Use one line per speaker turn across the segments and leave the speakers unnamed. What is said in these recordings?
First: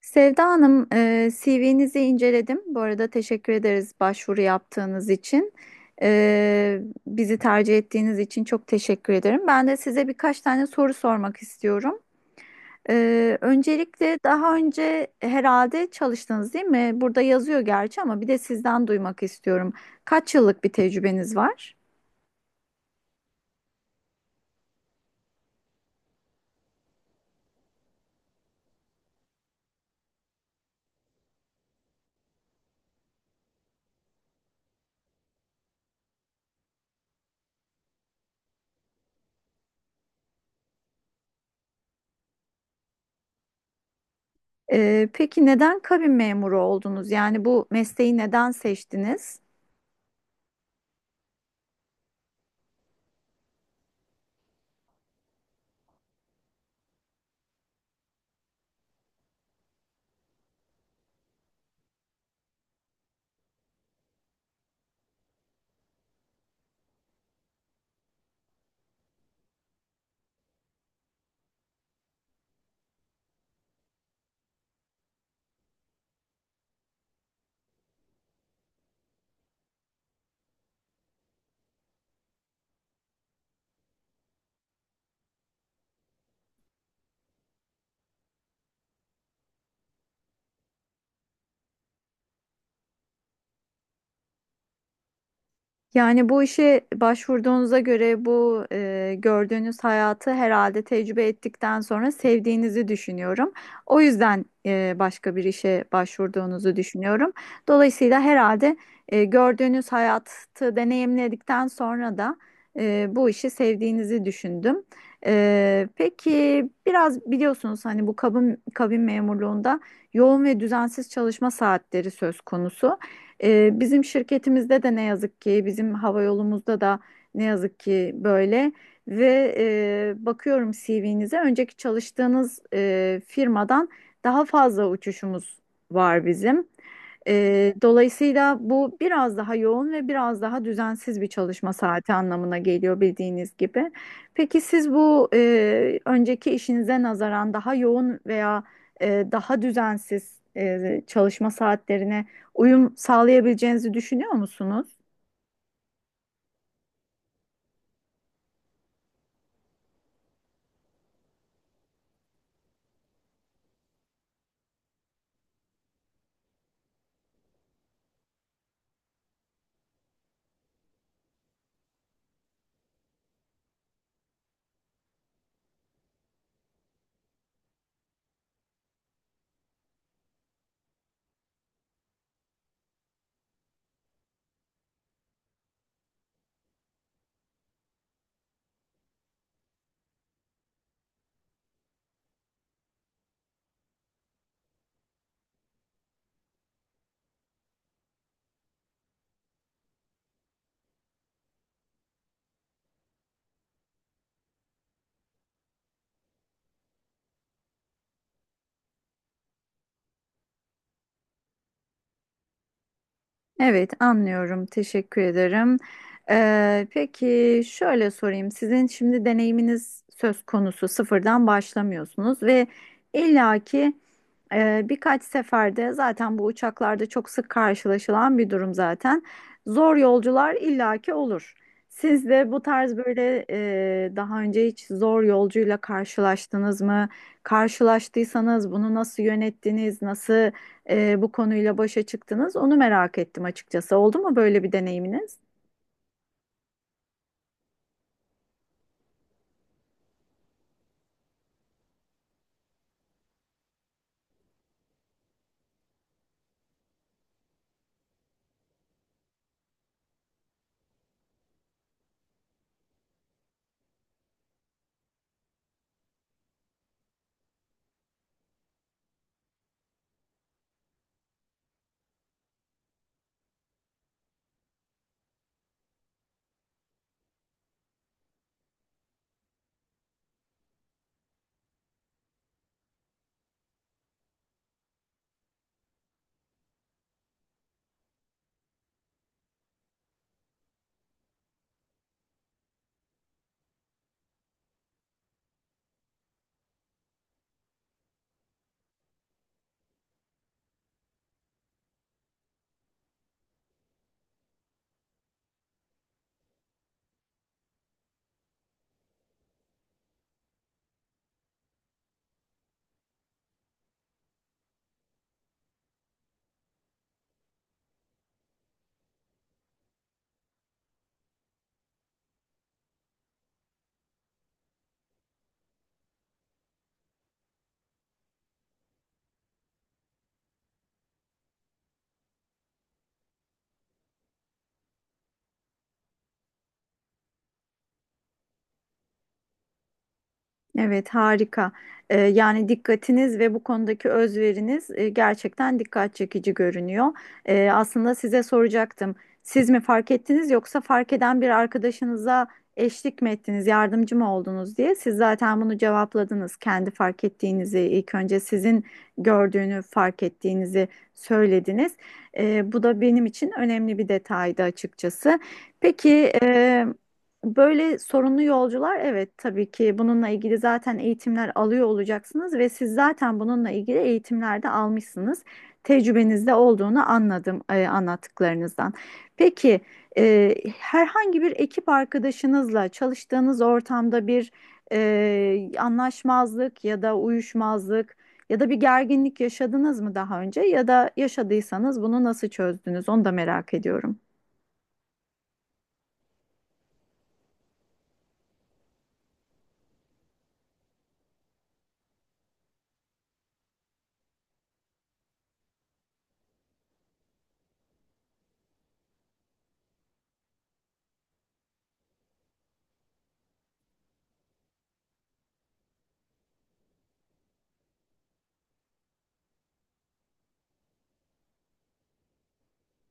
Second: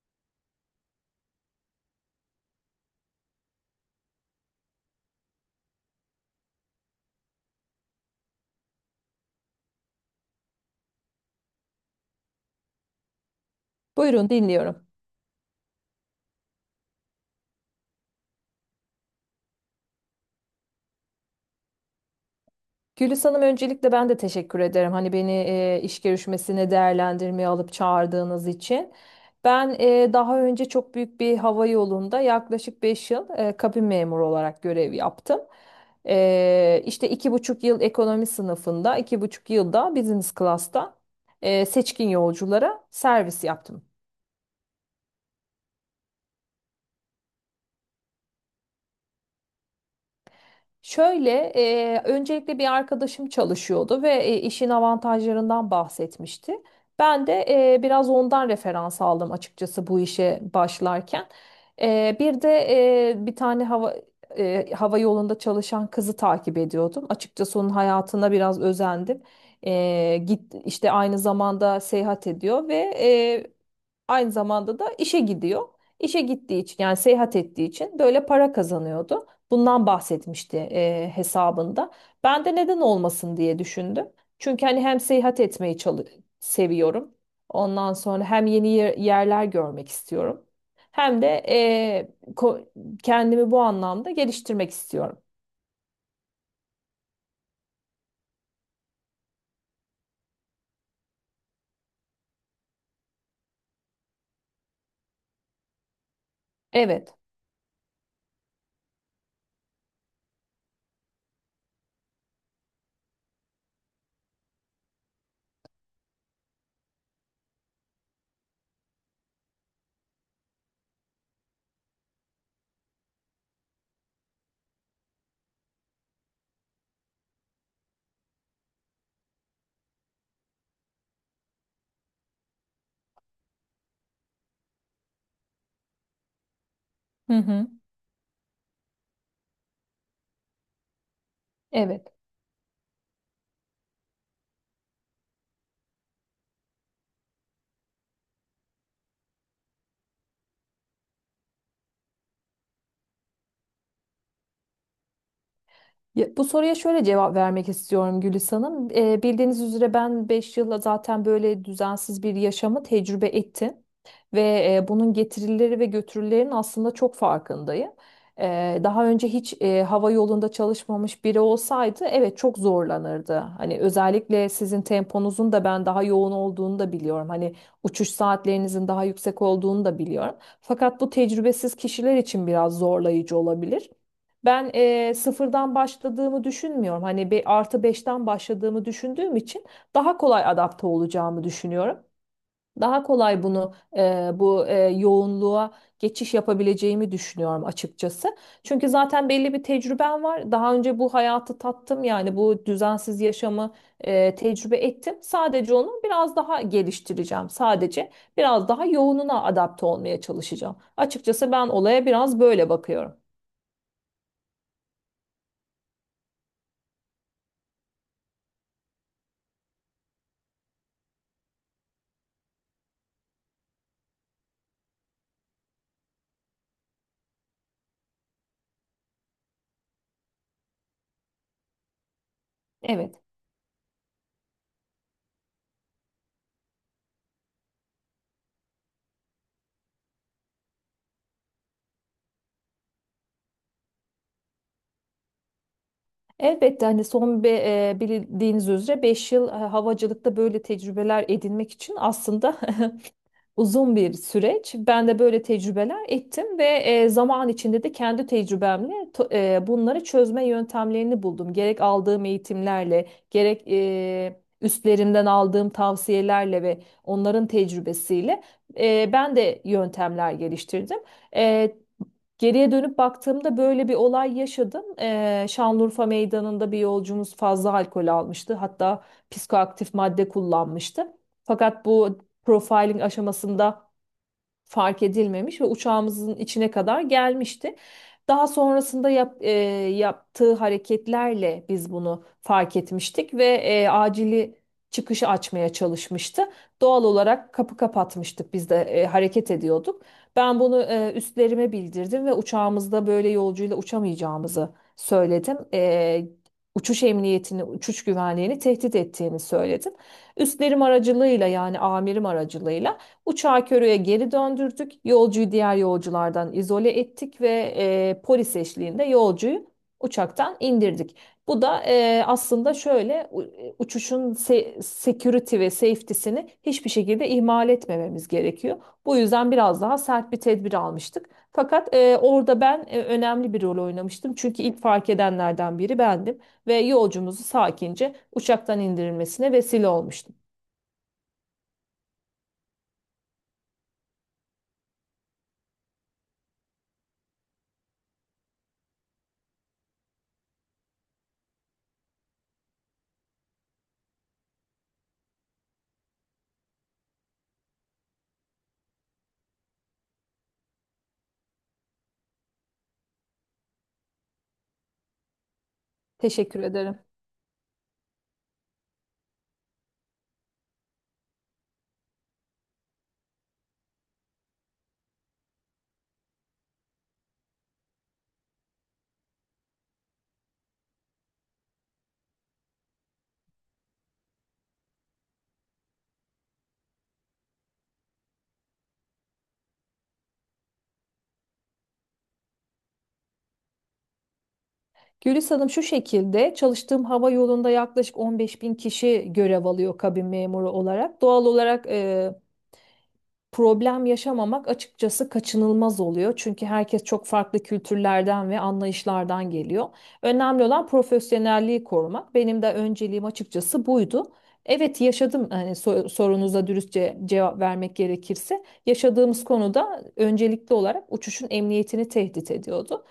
Sevda Hanım, CV'nizi inceledim. Bu arada teşekkür ederiz başvuru yaptığınız için. E, Bizi tercih ettiğiniz için çok teşekkür ederim. Ben de size birkaç tane soru sormak istiyorum. Öncelikle
Buyurun,
daha
dinliyorum.
önce herhalde çalıştınız değil mi? Burada yazıyor gerçi ama bir de sizden duymak istiyorum. Kaç yıllık bir tecrübeniz var?
Gülis Hanım, öncelikle ben de teşekkür ederim. Hani beni iş görüşmesine değerlendirmeye alıp çağırdığınız için. Ben daha önce çok büyük bir hava yolunda yaklaşık 5 yıl kabin memuru olarak görev yaptım. İşte 2,5 yıl ekonomi sınıfında, 2,5 yılda business class'ta seçkin yolculara servis yaptım.
Peki neden kabin memuru oldunuz? Yani bu mesleği neden seçtiniz?
Şöyle, öncelikle bir arkadaşım çalışıyordu ve işin avantajlarından bahsetmişti. Ben de biraz ondan referans aldım açıkçası bu işe başlarken. Bir de bir tane hava yolunda çalışan kızı takip ediyordum. Açıkçası onun hayatına biraz özendim. E, git işte aynı zamanda seyahat ediyor ve aynı zamanda da işe gidiyor. İşe gittiği için, yani seyahat ettiği için böyle para kazanıyordu. Bundan bahsetmişti hesabında. Ben de neden olmasın diye düşündüm. Çünkü hani hem seyahat etmeyi seviyorum. Ondan sonra hem yeni yerler görmek istiyorum. Hem de kendimi bu anlamda geliştirmek istiyorum.
Yani bu işe başvurduğunuza göre bu gördüğünüz hayatı herhalde tecrübe ettikten sonra sevdiğinizi düşünüyorum. O yüzden başka bir işe başvurduğunuzu
Evet.
düşünüyorum. Dolayısıyla herhalde gördüğünüz hayatı deneyimledikten sonra da bu işi sevdiğinizi düşündüm. Peki biraz biliyorsunuz hani bu kabin memurluğunda yoğun ve düzensiz çalışma saatleri söz konusu. Bizim şirketimizde de ne yazık ki, bizim hava yolumuzda da ne yazık ki böyle ve bakıyorum CV'nize önceki çalıştığınız firmadan daha fazla uçuşumuz var bizim.
Hı hı.
Dolayısıyla bu biraz daha yoğun ve biraz daha düzensiz bir çalışma
Evet.
saati anlamına geliyor bildiğiniz gibi. Peki siz bu önceki işinize nazaran daha yoğun veya daha düzensiz çalışma saatlerine uyum sağlayabileceğinizi düşünüyor musunuz?
Ya, bu soruya şöyle cevap vermek istiyorum Gülis Hanım. Bildiğiniz üzere ben 5 yılla zaten böyle düzensiz bir yaşamı tecrübe ettim. Ve bunun getirileri ve götürülerinin aslında çok farkındayım. Daha önce hiç hava yolunda çalışmamış biri olsaydı evet çok zorlanırdı. Hani özellikle sizin temponuzun da ben daha yoğun olduğunu da biliyorum. Hani uçuş saatlerinizin daha yüksek olduğunu da biliyorum. Fakat bu tecrübesiz kişiler için biraz zorlayıcı olabilir. Ben sıfırdan başladığımı düşünmüyorum. Hani bir artı beşten başladığımı düşündüğüm için daha kolay adapte olacağımı düşünüyorum. Daha kolay bunu bu yoğunluğa geçiş yapabileceğimi düşünüyorum açıkçası. Çünkü zaten belli bir tecrübem var. Daha önce bu hayatı tattım, yani bu düzensiz yaşamı tecrübe ettim. Sadece onu biraz daha geliştireceğim. Sadece biraz daha yoğununa adapte olmaya çalışacağım. Açıkçası ben olaya biraz böyle bakıyorum.
Evet, anlıyorum. Teşekkür ederim. Peki şöyle sorayım. Sizin şimdi deneyiminiz söz konusu, sıfırdan başlamıyorsunuz ve illaki birkaç seferde zaten bu uçaklarda çok sık karşılaşılan bir durum zaten. Zor yolcular illaki olur. Siz de bu tarz
Evet.
böyle daha önce hiç zor yolcuyla karşılaştınız mı? Karşılaştıysanız bunu nasıl yönettiniz? Nasıl bu konuyla başa çıktınız? Onu merak ettim açıkçası. Oldu mu böyle bir deneyiminiz?
Elbette hani bildiğiniz üzere 5 yıl havacılıkta böyle tecrübeler edinmek için aslında uzun bir süreç. Ben de böyle tecrübeler ettim ve zaman içinde de kendi tecrübemle bunları çözme yöntemlerini buldum. Gerek aldığım eğitimlerle, gerek üstlerimden aldığım tavsiyelerle ve onların tecrübesiyle ben de yöntemler geliştirdim. E, Geriye dönüp baktığımda böyle bir olay yaşadım. Şanlıurfa Meydanı'nda bir yolcumuz fazla alkol almıştı. Hatta psikoaktif madde kullanmıştı. Fakat bu profiling aşamasında fark edilmemiş ve uçağımızın içine kadar gelmişti. Daha sonrasında yaptığı hareketlerle biz bunu fark etmiştik ve acili çıkışı açmaya çalışmıştı. Doğal olarak kapı kapatmıştık, biz de hareket ediyorduk. Ben bunu üstlerime bildirdim ve uçağımızda böyle yolcuyla uçamayacağımızı söyledim. Uçuş emniyetini, uçuş güvenliğini tehdit ettiğini söyledim. Üstlerim aracılığıyla, yani amirim aracılığıyla uçağı Körü'ye geri döndürdük. Yolcuyu diğer yolculardan izole ettik ve polis eşliğinde yolcuyu uçaktan indirdik. Bu da aslında şöyle uçuşun security ve safety'sini hiçbir şekilde ihmal etmememiz gerekiyor. Bu yüzden biraz daha sert bir tedbir almıştık. Fakat orada ben önemli bir rol oynamıştım. Çünkü ilk fark edenlerden biri bendim ve yolcumuzu sakince uçaktan indirilmesine vesile olmuştum.
Evet, harika. Yani dikkatiniz ve bu konudaki özveriniz gerçekten dikkat çekici görünüyor. Aslında size soracaktım. Siz mi fark ettiniz yoksa fark eden bir arkadaşınıza eşlik mi ettiniz, yardımcı mı oldunuz diye. Siz zaten bunu cevapladınız. Kendi fark ettiğinizi, ilk önce sizin gördüğünü fark ettiğinizi söylediniz. Bu da benim için önemli bir detaydı açıkçası. Peki,
Teşekkür ederim.
böyle sorunlu yolcular, evet, tabii ki bununla ilgili zaten eğitimler alıyor olacaksınız ve siz zaten bununla ilgili eğitimler de almışsınız. Tecrübenizde olduğunu anladım anlattıklarınızdan. Peki herhangi bir ekip arkadaşınızla çalıştığınız ortamda bir anlaşmazlık ya da uyuşmazlık ya da bir gerginlik yaşadınız mı daha önce, ya da yaşadıysanız bunu nasıl çözdünüz, onu da merak ediyorum.
Gülis Hanım, şu şekilde çalıştığım hava yolunda yaklaşık 15 bin kişi görev alıyor kabin memuru olarak. Doğal olarak problem yaşamamak açıkçası kaçınılmaz oluyor. Çünkü herkes çok farklı kültürlerden ve anlayışlardan geliyor. Önemli olan profesyonelliği korumak. Benim de önceliğim açıkçası buydu. Evet, yaşadım. Hani sorunuza dürüstçe cevap vermek gerekirse, yaşadığımız konuda öncelikli olarak uçuşun emniyetini tehdit ediyordu.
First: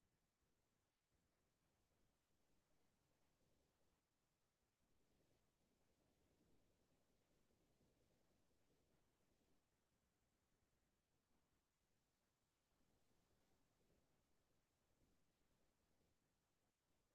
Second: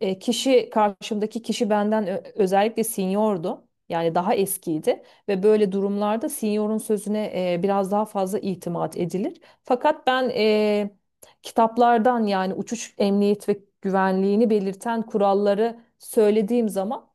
E, kişi Karşımdaki kişi benden özellikle seniordu. Yani daha eskiydi ve böyle durumlarda seniorun sözüne biraz daha fazla itimat edilir. Fakat ben kitaplardan, yani uçuş emniyet ve güvenliğini belirten kuralları söylediğim zaman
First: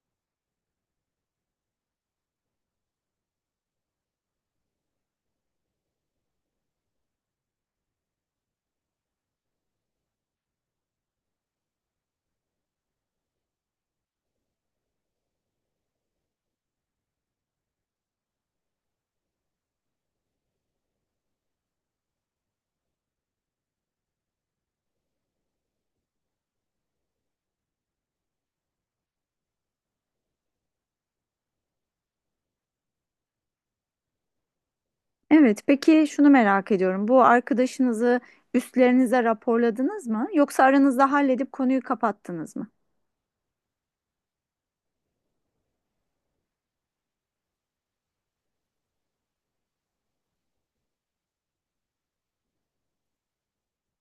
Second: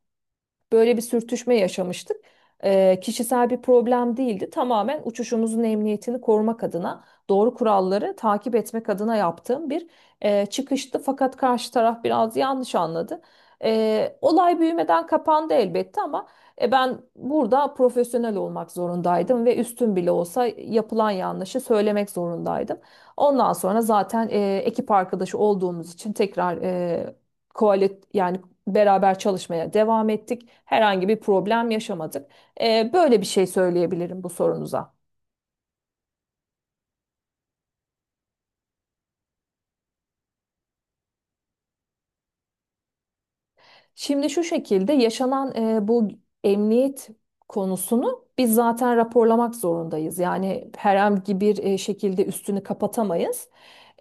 böyle bir sürtüşme yaşamıştık. Kişisel bir problem değildi. Tamamen uçuşumuzun emniyetini korumak adına, doğru kuralları takip etmek adına yaptığım bir çıkıştı. Fakat karşı taraf biraz yanlış anladı. Olay büyümeden kapandı elbette, ama ben burada profesyonel olmak zorundaydım ve üstün bile olsa yapılan yanlışı söylemek zorundaydım. Ondan sonra zaten ekip arkadaşı olduğumuz için tekrar e, koalit yani beraber çalışmaya devam ettik. Herhangi bir problem yaşamadık. Böyle bir şey söyleyebilirim bu sorunuza.
Evet, peki şunu merak ediyorum. Bu arkadaşınızı üstlerinize raporladınız mı? Yoksa aranızda halledip konuyu kapattınız mı?
Şimdi şu şekilde, yaşanan bu emniyet konusunu biz zaten raporlamak zorundayız. Yani herhangi bir şekilde üstünü kapatamayız.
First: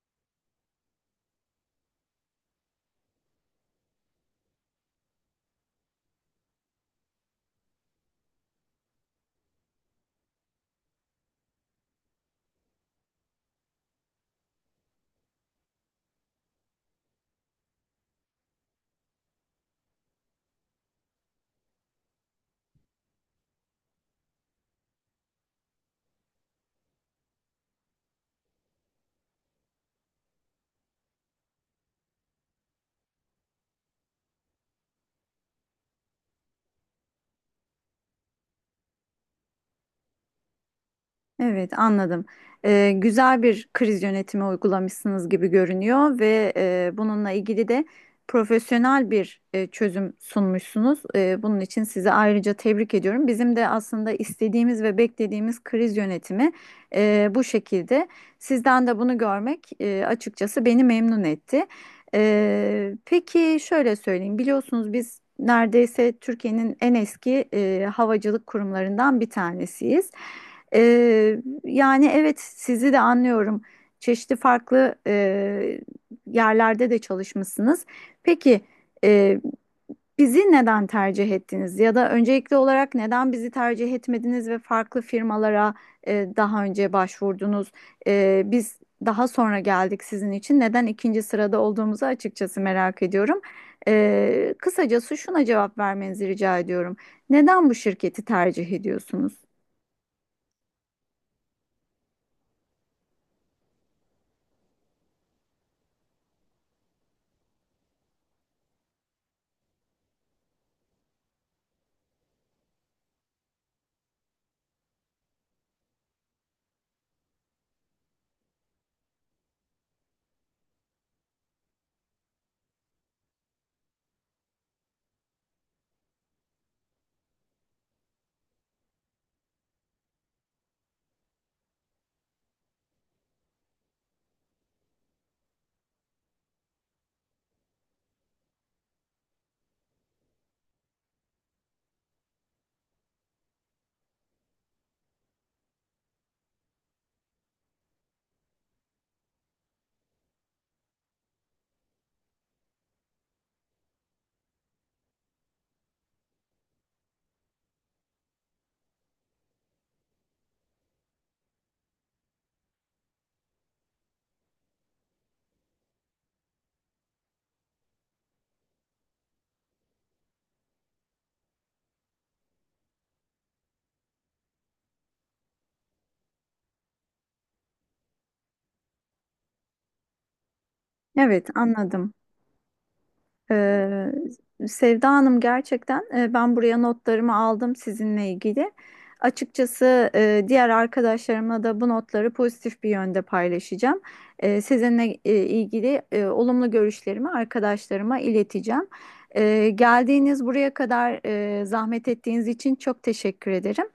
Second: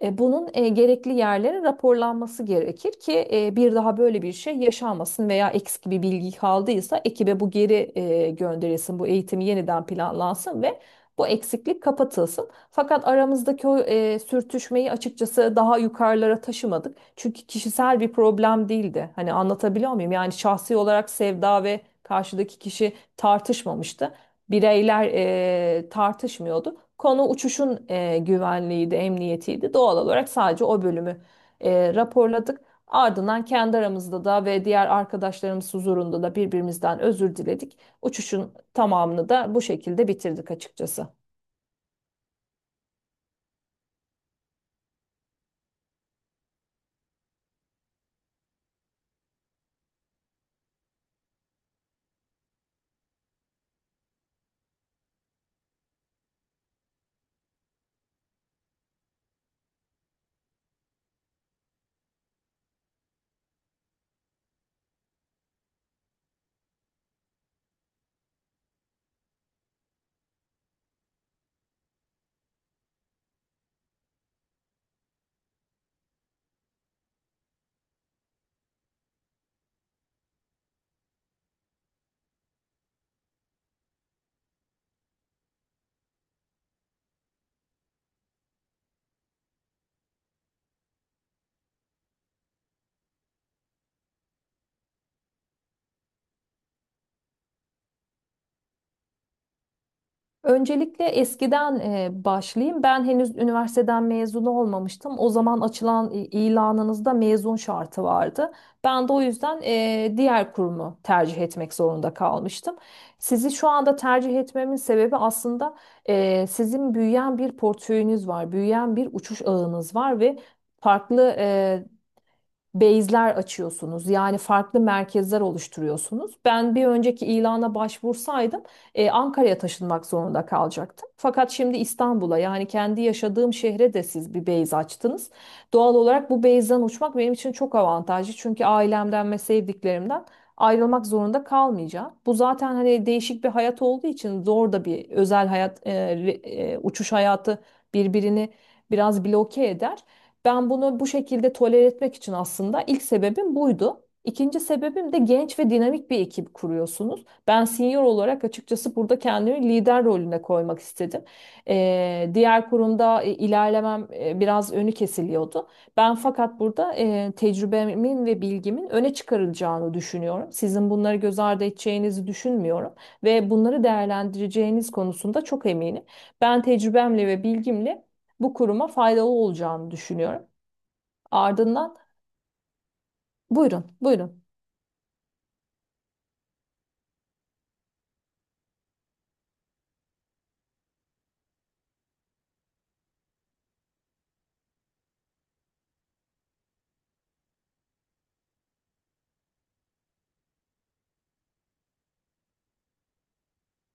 Bunun gerekli yerlere raporlanması gerekir ki bir daha böyle bir şey yaşanmasın veya eksik bir bilgi kaldıysa ekibe bu geri gönderilsin, bu eğitimi yeniden planlansın ve bu eksiklik kapatılsın. Fakat aramızdaki o sürtüşmeyi açıkçası daha yukarılara taşımadık. Çünkü kişisel bir problem değildi. Hani anlatabiliyor muyum? Yani şahsi olarak Sevda ve karşıdaki kişi tartışmamıştı, bireyler tartışmıyordu. Konu uçuşun güvenliğiydi, emniyetiydi. Doğal olarak sadece o bölümü raporladık. Ardından kendi aramızda da ve diğer arkadaşlarımız huzurunda da birbirimizden özür diledik. Uçuşun tamamını da bu şekilde bitirdik açıkçası.
Evet, anladım. Güzel bir kriz yönetimi uygulamışsınız gibi görünüyor ve bununla ilgili de profesyonel bir çözüm sunmuşsunuz. Bunun için sizi ayrıca tebrik ediyorum. Bizim de aslında istediğimiz ve beklediğimiz kriz yönetimi bu şekilde. Sizden de bunu görmek açıkçası beni memnun etti. Peki şöyle söyleyeyim, biliyorsunuz biz neredeyse Türkiye'nin en eski havacılık kurumlarından bir tanesiyiz. Yani evet, sizi de anlıyorum. Çeşitli farklı yerlerde de çalışmışsınız. Peki e, bizi neden tercih ettiniz? Ya da öncelikli olarak neden bizi tercih etmediniz ve farklı firmalara daha önce başvurdunuz? Biz daha sonra geldik sizin için. Neden ikinci sırada olduğumuzu açıkçası merak ediyorum. Kısacası şuna cevap vermenizi rica ediyorum. Neden bu şirketi tercih ediyorsunuz?
Öncelikle eskiden başlayayım. Ben henüz üniversiteden mezun olmamıştım. O zaman açılan ilanınızda mezun şartı vardı. Ben de o yüzden diğer kurumu tercih etmek zorunda kalmıştım. Sizi şu anda tercih etmemin sebebi aslında sizin büyüyen bir portföyünüz var, büyüyen bir uçuş ağınız var ve farklı base'ler açıyorsunuz. Yani farklı merkezler oluşturuyorsunuz. Ben bir önceki ilana başvursaydım Ankara'ya taşınmak zorunda kalacaktım. Fakat şimdi İstanbul'a, yani kendi yaşadığım şehre de siz bir base açtınız. Doğal olarak bu base'den uçmak benim için çok avantajlı. Çünkü ailemden ve sevdiklerimden ayrılmak zorunda kalmayacağım. Bu zaten hani değişik bir hayat olduğu için zor da. Bir özel hayat, uçuş hayatı birbirini biraz bloke eder. Ben bunu bu şekilde tolere etmek için, aslında ilk sebebim buydu. İkinci sebebim de genç ve dinamik bir ekip kuruyorsunuz. Ben senior olarak açıkçası burada kendimi lider rolüne koymak istedim. Diğer kurumda ilerlemem biraz önü kesiliyordu. Ben fakat burada tecrübemin ve bilgimin öne çıkarılacağını düşünüyorum. Sizin bunları göz ardı edeceğinizi düşünmüyorum ve bunları değerlendireceğiniz konusunda çok eminim. Ben tecrübemle ve bilgimle bu kuruma faydalı olacağını düşünüyorum.
Evet,
Ardından,
anladım.
buyurun,
Ee,
buyurun.
Sevda Hanım, gerçekten ben buraya notlarımı aldım sizinle ilgili. Açıkçası diğer arkadaşlarımla da bu notları pozitif bir yönde paylaşacağım. Sizinle ilgili olumlu görüşlerimi arkadaşlarıma ileteceğim. Geldiğiniz buraya kadar zahmet ettiğiniz için çok teşekkür ederim.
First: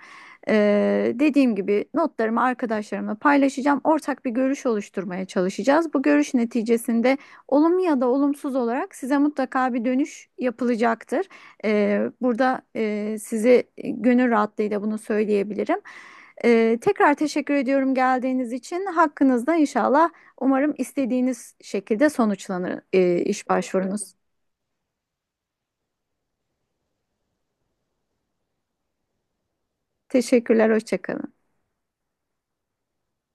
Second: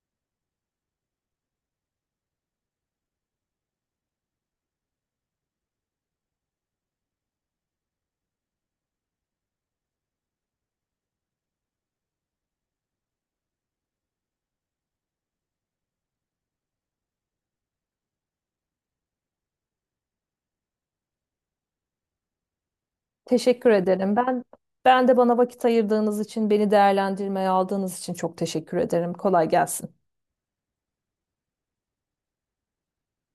Dediğim gibi notlarımı arkadaşlarımla paylaşacağım. Ortak bir görüş oluşturmaya çalışacağız. Bu görüş neticesinde olumlu ya da olumsuz olarak size mutlaka bir dönüş yapılacaktır. Burada size gönül rahatlığıyla bunu söyleyebilirim. Tekrar teşekkür ediyorum geldiğiniz için. Hakkınızda inşallah umarım istediğiniz şekilde sonuçlanır iş
Teşekkür
başvurunuz.
ederim. Ben de bana vakit ayırdığınız için, beni değerlendirmeye aldığınız için çok teşekkür ederim. Kolay gelsin.
Teşekkürler, hoşça kalın.